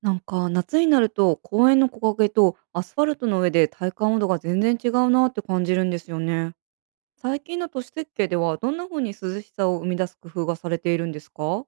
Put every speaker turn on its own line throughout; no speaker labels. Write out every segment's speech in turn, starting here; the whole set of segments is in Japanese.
なんか夏になると公園の木陰とアスファルトの上で体感温度が全然違うなって感じるんですよね。最近の都市設計ではどんな風に涼しさを生み出す工夫がされているんですか？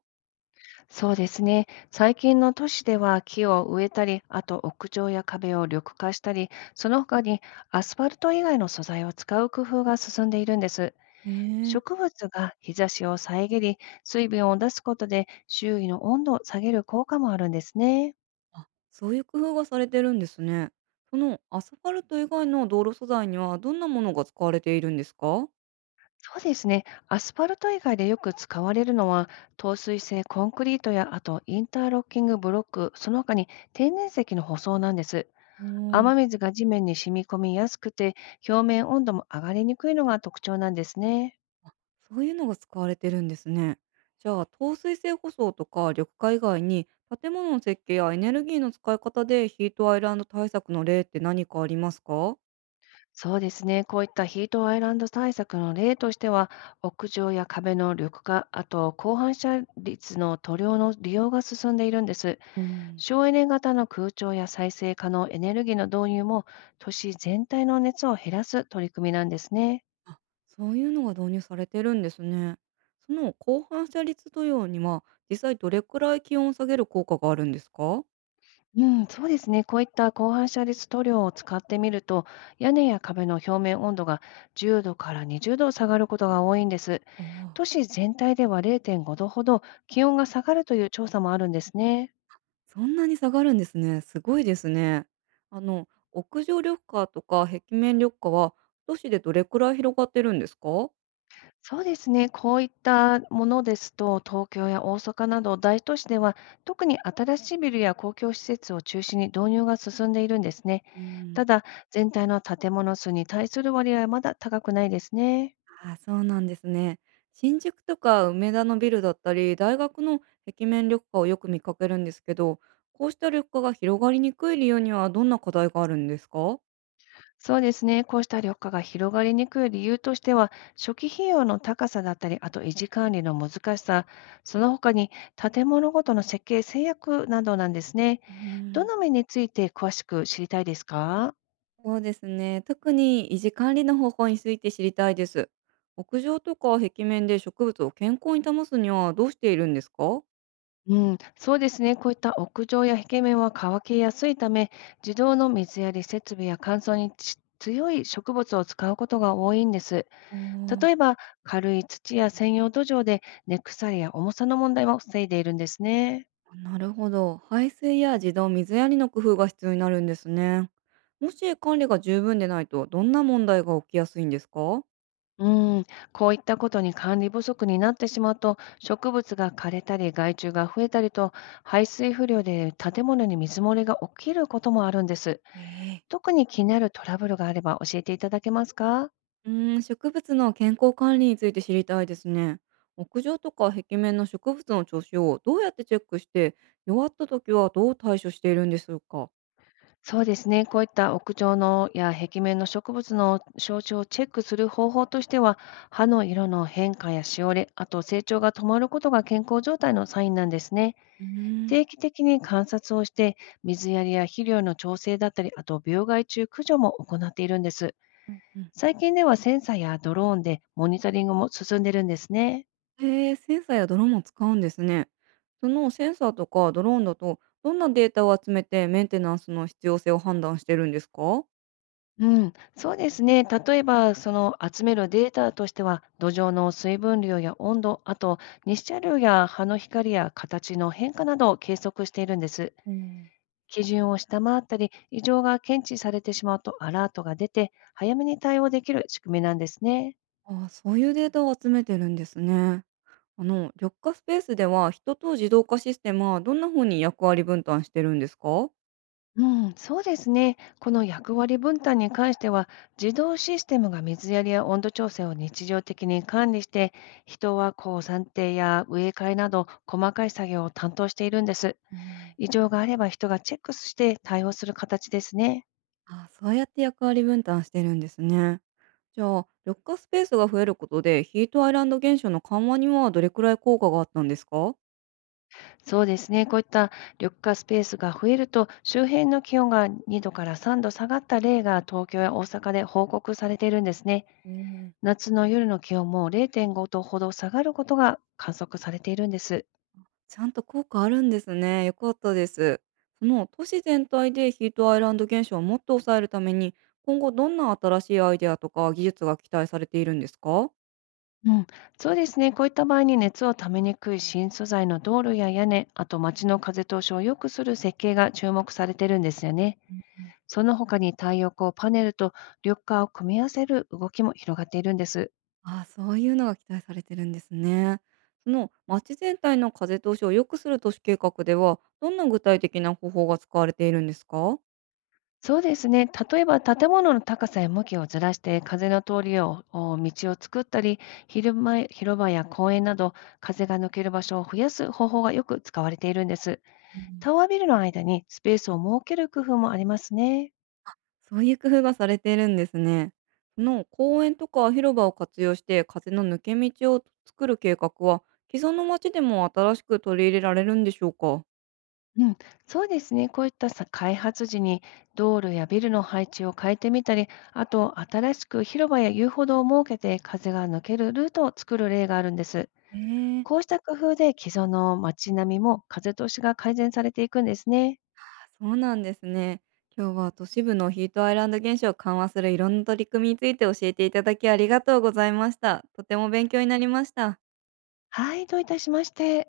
そうですね。最近の都市では木を植えたり、あと屋上や壁を緑化したり、その他にアスファルト以外の素材を使う工夫が進んでいるんです。
ええ。
植物が日差しを遮り、水分を出すことで周囲の温度を下げる効果もあるんですね。
あ、そういう工夫がされてるんですね。そのアスファルト以外の道路素材にはどんなものが使われているんですか？
そうですね。アスファルト以外でよく使われるのは、透水性コンクリートや、あとインターロッキングブロック、その他に天然石の舗装なんです。
お
雨
ー。
水が地面に染み込みやすくて、表面温度も上がりにくいのが特徴なんですね。
そういうのが使われてるんですね。じゃあ、透水性舗装とか緑化以外に、建物の設計やエネルギーの使い方でヒートアイランド対策の例って何かありますか？
そうですね。こういったヒートアイランド対策の例としては、屋上や壁の緑化、あと高反射率の塗料の利用が進んでいるんです。
うん、
省エネ型の空調や再生可能エネルギーの導入も、都市全体の熱を減らす取り組みなんですね。
そういうのが導入されてるんですね。その高反射率塗料には、実際どれくらい気温を下げる効果があるんですか？
うん、そうですね。こういった高反射率塗料を使ってみると、屋根や壁の表面温度が10度から20度下がることが多いんです。
おー。
都市全体では0.5度ほど気温が下がるという調査もあるんですね。
そんなに下がるんですね。すごいですね。あの、屋上緑化とか壁面緑化は、都市でどれくらい広がってるんですか？
そうですね。こういったものですと、東京や大阪など大都市では、特に新しいビルや公共施設を中心に導入が進んでいるんですね。
う
た
ん。
だ、全体の建物数に対する割合はまだ高くないですね。
ああ、そうなんですね。新宿とか梅田のビルだったり、大学の壁面緑化をよく見かけるんですけど、こうした緑化が広がりにくい理由にはどんな課題があるんですか？
そうですね。こうした緑化が広がりにくい理由としては、初期費用の高さだったり、あと維持管理の難しさ、その他に建物ごとの設計制約などなんですね。
う
ど
ん。
の面について詳しく知りたいですか？
そうですね。特に維持管理の方法について知りたいです。屋上とか壁面で植物を健康に保つにはどうしているんですか？
うん、そうですね。こういった屋上や壁面は乾きやすいため、自動の水やり設備や乾燥にち強い植物を使うことが多いんです。
おー。
例えば、軽い土や専用土壌で根腐りや重さの問題も防いでいるんですね。
なるほど。排水や自動水やりの工夫が必要になるんですね。もし管理が十分でないと、どんな問題が起きやすいんですか？
うん、こういったことに管理不足になってしまうと、植物が枯れたり害虫が増えたりと、排水不良で建物に水漏れが起きることもあるんです。
ね、え。
特に気になるトラブルがあれば教えていただけますか？
うーん、植物の健康管理について知りたいですね。屋上とか壁面の植物の調子をどうやってチェックして、弱った時はどう対処しているんでしょうか。
そうですね、こういった屋上のや壁面の植物の象徴をチェックする方法としては、葉の色の変化やしおれ、あと成長が止まることが健康状態のサインなんですね。
うーん。
定期的に観察をして、水やりや肥料の調整だったり、あと病害虫駆除も行っているんです。
うんうん。
最近ではセンサーやドローンでモニタリングも進んでるんですね。
へえ、センサーやドローンも使うんですね。そのセンサーとかドローンだと、どんなデータを集めてメンテナンスの必要性を判断してるんですか？
うん、そうですね。例えば、その集めるデータとしては、土壌の水分量や温度、あと日射量や葉の光や形の変化などを計測しているんです。
うん。
基準を下回ったり、異常が検知されてしまうとアラートが出て、早めに対応できる仕組みなんですね。
ああ、そういうデータを集めてるんですね。あの、緑化スペースでは人と自動化システムはどんな風に役割分担してるんですか？
うん、そうですね。この役割分担に関しては、自動システムが水やりや温度調整を日常的に管理して、人はこう算定や植え替えなど細かい作業を担当しているんです。
うん、
異常があれば人がチェックして対応する形ですね。
ああ、そうやって役割分担してるんですね。じゃあ、緑化スペースが増えることでヒートアイランド現象の緩和にはどれくらい効果があったんですか？
そうですね。こういった緑化スペースが増えると、周辺の気温が2度から3度下がった例が東京や大阪で報告されているんですね。
うん。
夏の夜の気温も0.5度ほど下がることが観測されているんです。
ちゃんと効果あるんですね。よかったです。その都市全体でヒートアイランド現象をもっと抑えるために、今後どんな新しいアイデアとか技術が期待されているんですか？
うん、そうですね。こういった場合に熱をためにくい新素材の道路や屋根、あと街の風通しを良くする設計が注目されてるんですよね。
うん。
その他に太陽光パネルと緑化を組み合わせる動きも広がっているんです。
ああ、そういうのが期待されてるんですね。その町全体の風通しを良くする都市計画では、どんな具体的な方法が使われているんですか？
そうですね。例えば建物の高さや向きをずらして風の通りをお道を作ったり、昼間広場や公園など風が抜ける場所を増やす方法がよく使われているんです。
うん、
タワービルの間にスペースを設ける工夫もありますね。
そういう工夫がされているんですね。その公園とか広場を活用して風の抜け道を作る計画は、既存の町でも新しく取り入れられるんでしょうか？
うん、そうですね。こういったさ開発時に道路やビルの配置を変えてみたり、あと新しく広場や遊歩道を設けて風が抜けるルートを作る例があるんです。
ええ。
こうした工夫で既存の街並みも風通しが改善されていくんですね。
そうなんですね。今日は都市部のヒートアイランド現象を緩和するいろんな取り組みについて教えていただきありがとうございました。とても勉強になりました。
はい、どういたしまして。